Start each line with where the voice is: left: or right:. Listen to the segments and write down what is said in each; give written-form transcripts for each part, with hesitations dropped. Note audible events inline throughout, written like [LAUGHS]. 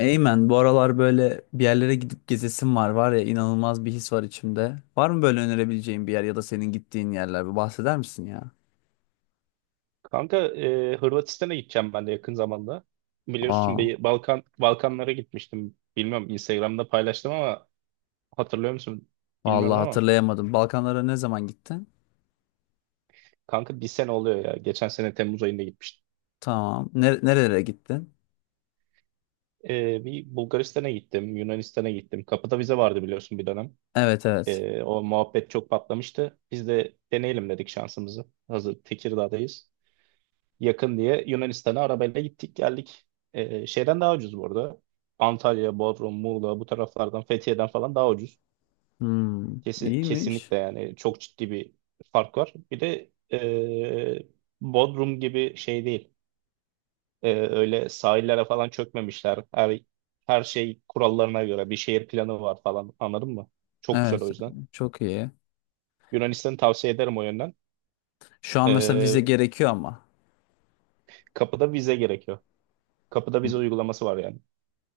left: Eymen, bu aralar böyle bir yerlere gidip gezesim var ya, inanılmaz bir his var içimde. Var mı böyle önerebileceğin bir yer ya da senin gittiğin yerler? Bir bahseder misin ya?
right: Kanka Hırvatistan'a gideceğim ben de yakın zamanda. Biliyorsun
left: Aa,
right: bir Balkanlara gitmiştim. Bilmiyorum Instagram'da paylaştım ama hatırlıyor musun
left: vallahi
right: bilmiyorum ama
left: hatırlayamadım. Balkanlara ne zaman gittin?
right: kanka bir sene oluyor ya. Geçen sene Temmuz ayında gitmiştim.
left: Tamam. Nerelere gittin?
right: Bir Bulgaristan'a gittim, Yunanistan'a gittim. Kapıda vize vardı biliyorsun bir dönem.
left: Evet, evet.
right: O muhabbet çok patlamıştı. Biz de deneyelim dedik şansımızı. Hazır Tekirdağ'dayız, yakın diye Yunanistan'a arabayla gittik geldik. Şeyden daha ucuz bu arada. Antalya, Bodrum, Muğla bu taraflardan Fethiye'den falan daha ucuz.
left: Hmm,
right: Kesin,
left: iyiymiş.
right: kesinlikle yani çok ciddi bir fark var. Bir de Bodrum gibi şey değil. Öyle sahillere falan çökmemişler. Her şey kurallarına göre, bir şehir planı var falan, anladın mı? Çok güzel o
left: Evet,
right: yüzden.
left: çok iyi.
right: Yunanistan'ı tavsiye ederim o yönden.
left: Şu an mesela vize
right: Ee,
left: gerekiyor ama.
right: Kapıda vize gerekiyor. Kapıda
left: Hı.
right: vize uygulaması var yani.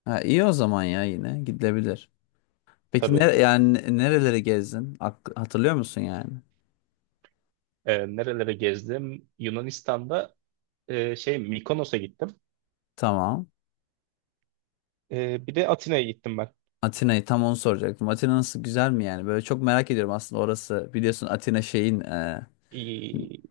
left: Ha, iyi o zaman ya, yine gidilebilir. Peki
right: Tabii.
left: yani nerelere gezdin? Hatırlıyor musun yani?
right: Nerelere gezdim? Yunanistan'da şey, Mikonos'a gittim.
left: Tamam.
right: Bir de Atina'ya gittim ben.
left: Atina'yı tam onu soracaktım. Atina nasıl, güzel mi yani? Böyle çok merak ediyorum aslında orası. Biliyorsun Atina şeyin,
right: İyi.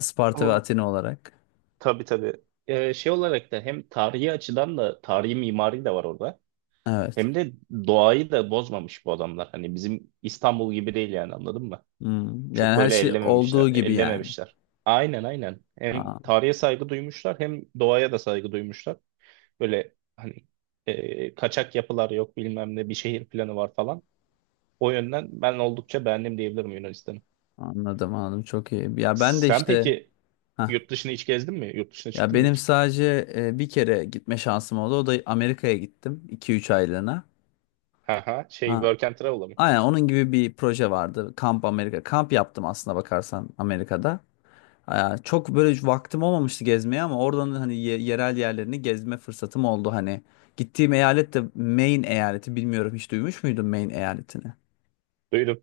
left: Sparta ve
right: Or-
left: Atina olarak.
right: Tabii, tabii. Şey olarak da, hem tarihi açıdan da, tarihi mimari de var orada.
left: Evet.
right: Hem de doğayı da bozmamış bu adamlar. Hani bizim İstanbul gibi değil yani, anladın mı?
left: Hmm.
right: Çok
left: Yani her
right: böyle
left: şey
right: ellememişler,
left: olduğu gibi yani.
right: ellememişler. Aynen, aynen. Hem
left: Aa,
right: tarihe saygı duymuşlar, hem doğaya da saygı duymuşlar. Böyle hani kaçak yapılar yok, bilmem ne, bir şehir planı var falan. O yönden ben oldukça beğendim diyebilirim Yunanistan'ı.
left: anladım anladım, çok iyi. Ya ben de
right: Sen
left: işte
right: peki
left: hah.
right: yurt dışına hiç gezdin mi? Yurt dışına
left: Ya
right: çıktın mı
left: benim
right: hiç?
left: sadece bir kere gitme şansım oldu. O da Amerika'ya gittim iki üç aylığına.
right: Haha, şey,
left: Ha.
right: work and travel'a mı?
left: Aynen onun gibi bir proje vardı. Kamp Amerika. Kamp yaptım aslında bakarsan Amerika'da. Aa, çok böyle vaktim olmamıştı gezmeye, ama oradan hani yerel yerlerini gezme fırsatım oldu hani. Gittiğim eyalet de Maine eyaleti, bilmiyorum hiç duymuş muydun Maine eyaletini?
right: Duydum.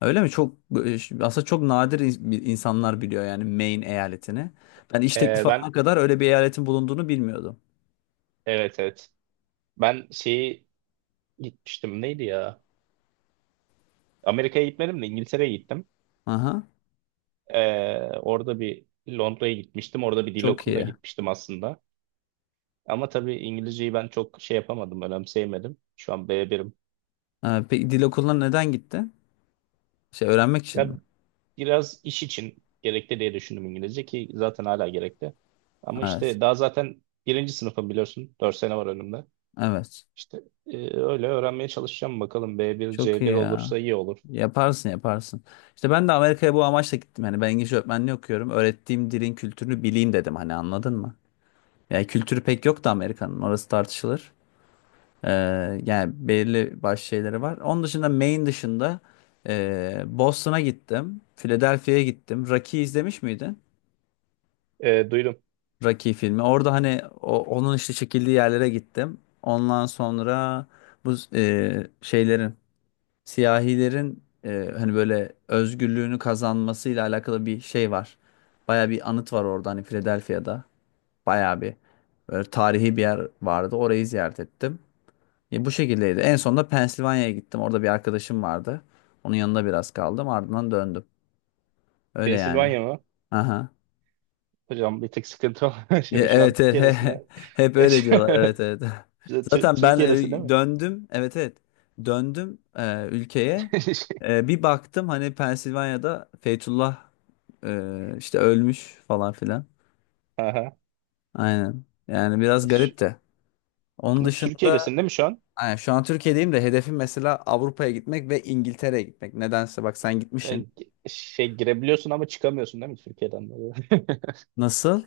left: Öyle mi? Çok, aslında çok nadir insanlar biliyor yani Maine eyaletini. Ben iş teklifi
right: Ben
left: alana kadar öyle bir eyaletin bulunduğunu bilmiyordum.
right: evet, evet. Ben şeyi gitmiştim, neydi ya? Amerika'ya gitmedim de İngiltere'ye gittim.
left: Aha,
right: Orada bir Londra'ya gitmiştim. Orada bir dil
left: çok
right: okuluna
left: iyi.
right: gitmiştim aslında. Ama tabii İngilizceyi ben çok şey yapamadım, önemseyemedim. Şu an B1'im.
left: Ha, peki dil okuluna neden gitti? Şey öğrenmek için mi?
right: Ya biraz iş için gerekli diye düşündüm İngilizce, ki zaten hala gerekli. Ama
left: Evet.
right: işte daha zaten birinci sınıfım biliyorsun. Dört sene var önümde.
left: Evet.
right: İşte öyle öğrenmeye çalışacağım bakalım. B1,
left: Çok iyi
right: C1
left: ya.
right: olursa iyi olur.
left: Yaparsın yaparsın. İşte ben de Amerika'ya bu amaçla gittim. Hani ben İngilizce öğretmenliği okuyorum. Öğrettiğim dilin kültürünü bileyim dedim. Hani anladın mı? Yani kültürü pek yok da Amerika'nın. Orası tartışılır. Ee, yani belirli başlı şeyleri var. Onun dışında, Maine dışında Boston'a gittim. Philadelphia'ya gittim. Rocky izlemiş miydin?
right: Duydum.
left: Rocky filmi. Orada hani onun işte çekildiği yerlere gittim. Ondan sonra bu şeylerin, siyahilerin hani böyle özgürlüğünü kazanmasıyla alakalı bir şey var. Baya bir anıt var orada hani, Philadelphia'da. Baya bir böyle tarihi bir yer vardı. Orayı ziyaret ettim. Bu şekildeydi. En sonunda Pensilvanya'ya gittim. Orada bir arkadaşım vardı. Onun yanında biraz kaldım. Ardından döndüm. Öyle yani.
right: Pensilvanya mı?
left: Aha.
right: Hocam bir tık sıkıntı var. [LAUGHS]
left: Ya,
right: Şu an
left: evet evet, [LAUGHS]
right: Türkiye'desine.
left: hep öyle diyorlar, evet evet. [LAUGHS] Zaten ben
right: Türkiye'desin [LAUGHS] değil mi?
left: döndüm, evet evet, döndüm ülkeye.
right: [LAUGHS]
left: Bir baktım hani Pensilvanya'da Fethullah işte ölmüş falan filan.
right: Aha.
left: Aynen, yani biraz garip
right: Şu-
left: de. Onun dışında
right: Türkiye'desin değil mi şu an?
left: aynen, şu an Türkiye'deyim, de hedefim mesela Avrupa'ya gitmek ve İngiltere'ye gitmek. Nedense bak, sen gitmişsin.
right: Yani şey, girebiliyorsun ama çıkamıyorsun değil mi Türkiye'den?
left: Nasıl?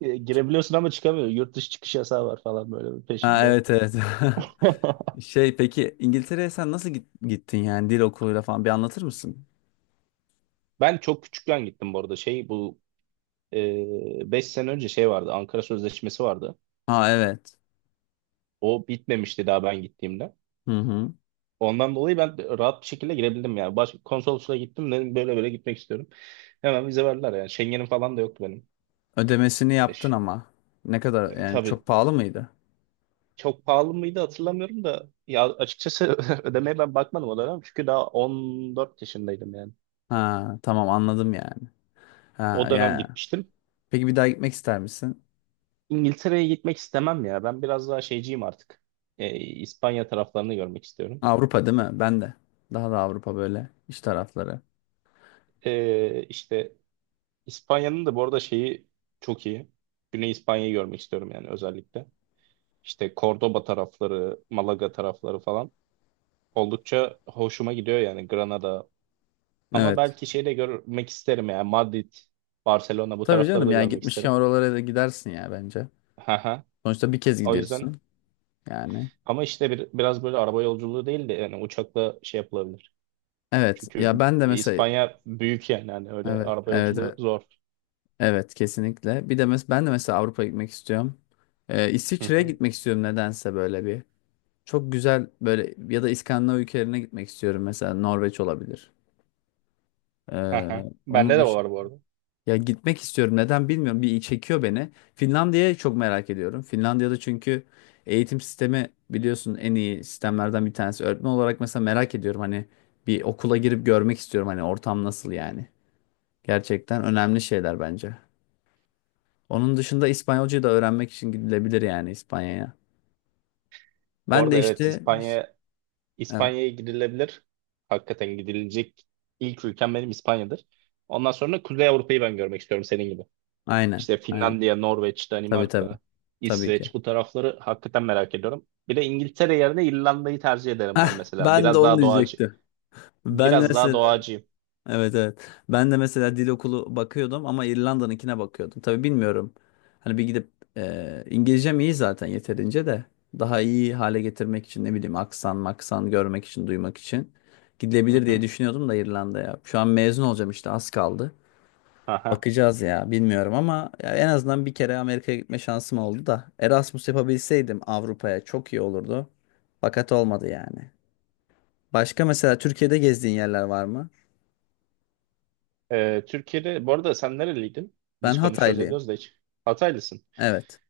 right: Girebiliyorsun ama çıkamıyor. Yurt dışı çıkış yasağı var falan böyle bir
left: Ha,
right: peşinde.
left: evet evet.
right: [LAUGHS]
left: [LAUGHS] Şey peki İngiltere'ye sen nasıl gittin yani, dil okuluyla falan bir anlatır mısın?
right: Ben çok küçükken gittim bu arada. Şey bu, 5 sene önce şey vardı. Ankara Sözleşmesi vardı.
left: Ha, evet.
right: O bitmemişti daha ben gittiğimde.
left: Hı hı.
right: Ondan dolayı ben rahat bir şekilde girebildim yani. Konsolosluğa gittim, dedim böyle böyle gitmek istiyorum. Hemen vize verdiler yani. Schengen'im falan da yoktu benim.
left: Ödemesini
right: E,
left: yaptın
right: ş-
left: ama. Ne kadar yani, çok
right: tabii,
left: pahalı mıydı?
right: çok pahalı mıydı hatırlamıyorum da ya açıkçası, [LAUGHS] ödemeye ben bakmadım o dönem. Çünkü daha 14 yaşındaydım yani.
left: Ha, tamam anladım yani. Ha
right: O dönem
left: yani.
right: gitmiştim.
left: Peki bir daha gitmek ister misin?
right: İngiltere'ye gitmek istemem ya. Ben biraz daha şeyciyim artık. İspanya taraflarını görmek istiyorum.
left: Avrupa değil mi? Ben de. Daha da Avrupa böyle, iş tarafları.
right: İşte İspanya'nın da bu arada şeyi çok iyi. Güney İspanya'yı görmek istiyorum yani özellikle. İşte Cordoba tarafları, Malaga tarafları falan. Oldukça hoşuma gidiyor yani, Granada. Ama
left: Evet.
right: belki şey de görmek isterim yani, Madrid, Barcelona bu
left: Tabii
right: tarafları
left: canım
right: da
left: ya,
right: görmek
left: gitmişken
right: isterim.
left: oralara da gidersin ya, bence.
right: Haha.
left: Sonuçta bir kez
right: O yüzden
left: gidiyorsun yani.
right: ama işte biraz böyle araba yolculuğu değil de, yani uçakla şey yapılabilir.
left: Evet
right: Çünkü
left: ya, ben de mesela
right: İspanya büyük yani, hani öyle
left: evet
right: araba
left: evet
right: yolculuğu
left: evet,
right: zor.
left: evet kesinlikle. Bir de ben de mesela Avrupa gitmek istiyorum.
right: Hı
left: İsviçre'ye
right: hı.
left: gitmek istiyorum nedense, böyle bir. Çok güzel böyle, ya da İskandinav ülkelerine gitmek istiyorum. Mesela Norveç olabilir.
right: Hı
left: Ee,
right: hı.
left: onun
right: Bende de
left: dışında
right: var bu arada.
left: ya, gitmek istiyorum. Neden bilmiyorum. Bir çekiyor beni. Finlandiya'yı çok merak ediyorum. Finlandiya'da çünkü eğitim sistemi biliyorsun en iyi sistemlerden bir tanesi. Öğretmen olarak mesela merak ediyorum. Hani bir okula girip görmek istiyorum. Hani ortam nasıl yani. Gerçekten önemli şeyler bence. Onun dışında İspanyolcayı da öğrenmek için gidilebilir yani, İspanya'ya.
right: Bu
left: Ben de
right: arada evet,
left: işte
right: İspanya
left: evet.
right: İspanya'ya gidilebilir. Hakikaten gidilecek ilk ülkem benim İspanya'dır. Ondan sonra Kuzey Avrupa'yı ben görmek istiyorum senin gibi.
left: Aynen.
right: İşte
left: Aynen.
right: Finlandiya, Norveç,
left: Tabii tabii.
right: Danimarka,
left: Tabii
right: İsveç
left: ki.
right: bu tarafları hakikaten merak ediyorum. Bir de İngiltere yerine İrlanda'yı tercih ederim
left: Heh,
right: ben mesela.
left: ben de
right: Biraz
left: onu
right: daha doğacı.
left: diyecektim. Ben
right: Biraz daha
left: mesela,
right: doğacıyım.
left: evet evet. Ben de mesela dil okulu bakıyordum ama İrlanda'nınkine bakıyordum. Tabii bilmiyorum. Hani bir gidip İngilizcem iyi zaten yeterince de, daha iyi hale getirmek için ne bileyim, aksan maksan görmek için, duymak için
right: Hı
left: gidilebilir diye
right: hı.
left: düşünüyordum da İrlanda'ya. Şu an mezun olacağım, işte az kaldı.
right: Aha.
left: Bakacağız ya, bilmiyorum ama ya, en azından bir kere Amerika'ya gitme şansım oldu da, Erasmus yapabilseydim Avrupa'ya çok iyi olurdu. Fakat olmadı yani. Başka mesela Türkiye'de gezdiğin yerler var mı?
right: Türkiye'de bu arada sen nereliydin?
left: Ben
right: Biz konuşuyoruz
left: Hataylıyım.
right: ediyoruz da hiç. Hataylısın.
left: Evet.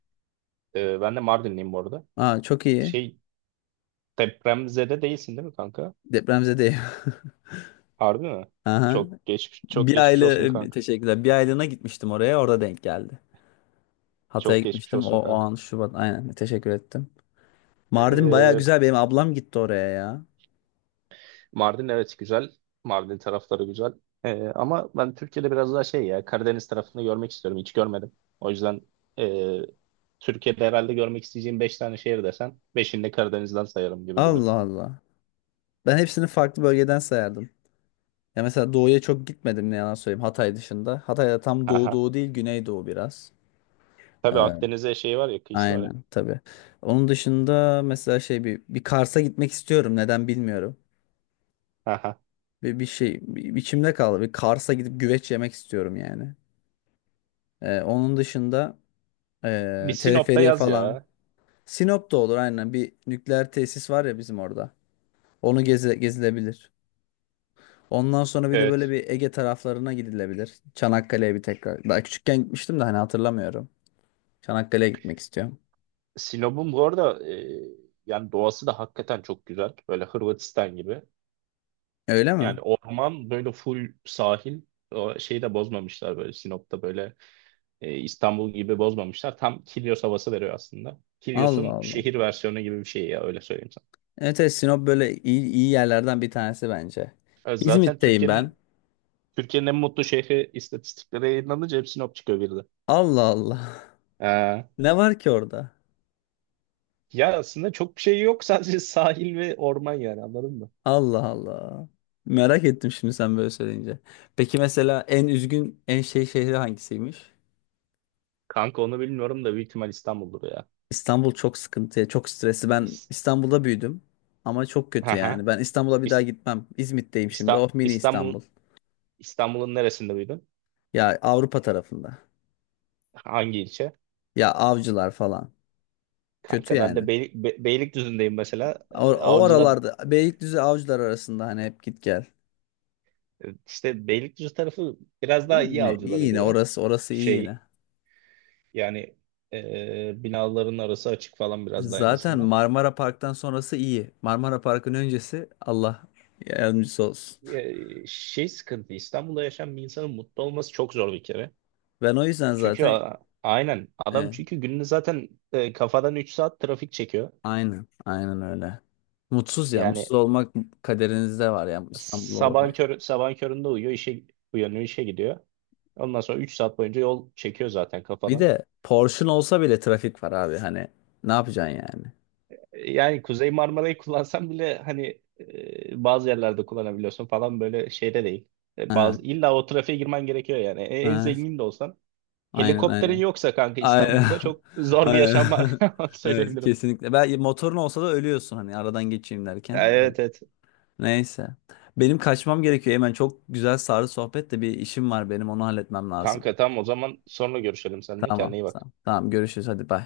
right: Ben de Mardinliyim bu arada.
left: Aa, çok iyi.
right: Şey, depremzede değilsin değil mi kanka?
left: Depremzedeyim.
right: Harbi mi?
left: [LAUGHS] Aha.
right: Çok geçmiş çok
left: Bir
right: geçmiş
left: aile
right: olsun kanka.
left: Teşekkürler. Bir aylığına gitmiştim oraya. Orada denk geldi. Hatay'a
right: Çok geçmiş
left: gitmiştim. O,
right: olsun
left: o
right: kanka.
left: an Şubat. Aynen. Teşekkür ettim. Mardin baya
right: Ee,
left: güzel. Benim ablam gitti oraya ya.
right: Mardin evet güzel. Mardin tarafları güzel. Ama ben Türkiye'de biraz daha şey, ya Karadeniz tarafını görmek istiyorum. Hiç görmedim. O yüzden ee, Türkiye'de herhalde görmek isteyeceğim 5 tane şehir desen, 5'ini de Karadeniz'den sayarım gibi duruyor.
left: Allah Allah. Ben hepsini farklı bölgeden sayardım. Ya mesela doğuya çok gitmedim, ne yalan söyleyeyim, Hatay dışında. Hatay'da tam doğu
right: Aha.
left: doğu değil, güneydoğu biraz.
right: Tabii
left: Ee,
right: Akdeniz'e şey var ya, kıyısı var ya.
left: Aynen tabii. Onun dışında mesela şey bir Kars'a gitmek istiyorum. Neden bilmiyorum.
right: Aha.
left: Bir içimde kaldı. Bir Kars'a gidip güveç yemek istiyorum yani. Onun dışında
right: Bir Sinop'ta
left: teleferiye
right: yaz
left: falan.
right: ya.
left: Sinop da olur aynen. Bir nükleer tesis var ya bizim orada. Onu gezilebilir. Ondan sonra bir de böyle
right: Evet.
left: bir Ege taraflarına gidilebilir. Çanakkale'ye bir tekrar. Daha küçükken gitmiştim de hani hatırlamıyorum. Çanakkale'ye gitmek istiyorum.
right: Sinop'un bu arada yani doğası da hakikaten çok güzel. Böyle Hırvatistan gibi.
left: Öyle mi?
right: Yani orman böyle full sahil. O şeyi de bozmamışlar böyle Sinop'ta, böyle İstanbul gibi bozmamışlar. Tam Kilyos havası veriyor aslında.
left: Allah
right: Kilyos'un
left: Allah.
right: şehir versiyonu gibi bir şey ya, öyle söyleyeyim sana.
left: Evet, evet Sinop böyle iyi yerlerden bir tanesi bence.
right: E, Zaten
left: İzmit'teyim ben.
right: Türkiye'nin Türkiye'nin en mutlu şehri istatistikleri yayınlanınca hep Sinop çıkıyor bir de.
left: Allah Allah.
right: E,
left: [LAUGHS] Ne var ki orada?
right: Ya aslında çok bir şey yok, [LAUGHS] sadece sahil ve orman yani, anladın mı?
left: Allah Allah. Merak ettim şimdi sen böyle söyleyince. Peki mesela en üzgün, en şey şehri hangisiymiş?
right: Kanka onu bilmiyorum da, büyük ihtimal İstanbul'dur ya.
left: İstanbul çok sıkıntıya, çok stresli. Ben
right: İs-
left: İstanbul'da büyüdüm ama çok kötü yani.
right: Haha.
left: Ben İstanbul'a bir daha
right: İs-
left: gitmem. İzmit'teyim şimdi.
right: İsta-
left: Oh, mini İstanbul.
right: İstanbul İstanbul'un neresinde büyüdün?
left: Ya Avrupa tarafında.
right: Hangi ilçe?
left: Ya Avcılar falan. Kötü
right: Kanka ben de
left: yani.
right: Beylikdüzü'ndeyim mesela.
left: O, o
right: Avcılar,
left: aralarda, Beylikdüzü Avcılar arasında, hani hep git gel.
right: işte Beylikdüzü tarafı biraz daha
left: İyi,
right: iyi
left: yine iyi
right: Avcılara
left: yine,
right: göre.
left: orası orası iyi yine.
right: Şey, yani binaların arası açık falan biraz daha en
left: Zaten
right: azından.
left: Marmara Park'tan sonrası iyi. Marmara Park'ın öncesi Allah yardımcısı olsun. [LAUGHS]
right: Şey, sıkıntı İstanbul'da yaşayan bir insanın mutlu olması çok zor bir kere.
left: Ben o yüzden
right: Çünkü
left: zaten,
right: aynen adam,
left: e,
right: çünkü gününü zaten kafadan 3 saat trafik çekiyor.
left: aynen aynen öyle. Mutsuz ya, mutsuz
right: Yani
left: olmak kaderinizde var ya, İstanbul olarak.
right: sabahın köründe uyuyor, işe uyanıyor, işe gidiyor. Ondan sonra 3 saat boyunca yol çekiyor zaten
left: Bir
right: kafadan.
left: de Porsche'un olsa bile trafik var abi, hani ne yapacaksın yani?
right: Yani Kuzey Marmara'yı kullansan bile hani, bazı yerlerde kullanabiliyorsun falan, böyle şeyde değil.
left: Ha,
right: Bazı, illa o trafiğe girmen gerekiyor yani. En
left: ha,
right: zengin de olsan,
left: aynen
right: helikopterin
left: aynen.
right: yoksa kanka,
left: Aynen.
right: İstanbul'da çok
left: [LAUGHS]
right: zor bir
left: Aynen.
right: yaşam var.
left: [LAUGHS]
right: [LAUGHS] Onu
left: Evet,
right: söyleyebilirim.
left: kesinlikle. Ben motorun olsa da ölüyorsun hani aradan geçeyim
right: Ya,
left: derken. Evet.
right: evet, evet.
left: Neyse. Benim kaçmam gerekiyor hemen. Çok güzel sarı sohbet de bir işim var benim. Onu halletmem lazım.
right: Kanka tamam, o zaman sonra görüşelim seninle.
left: Tamam.
right: Kendine iyi bak.
left: Tamam. Tamam. Görüşürüz. Hadi bay.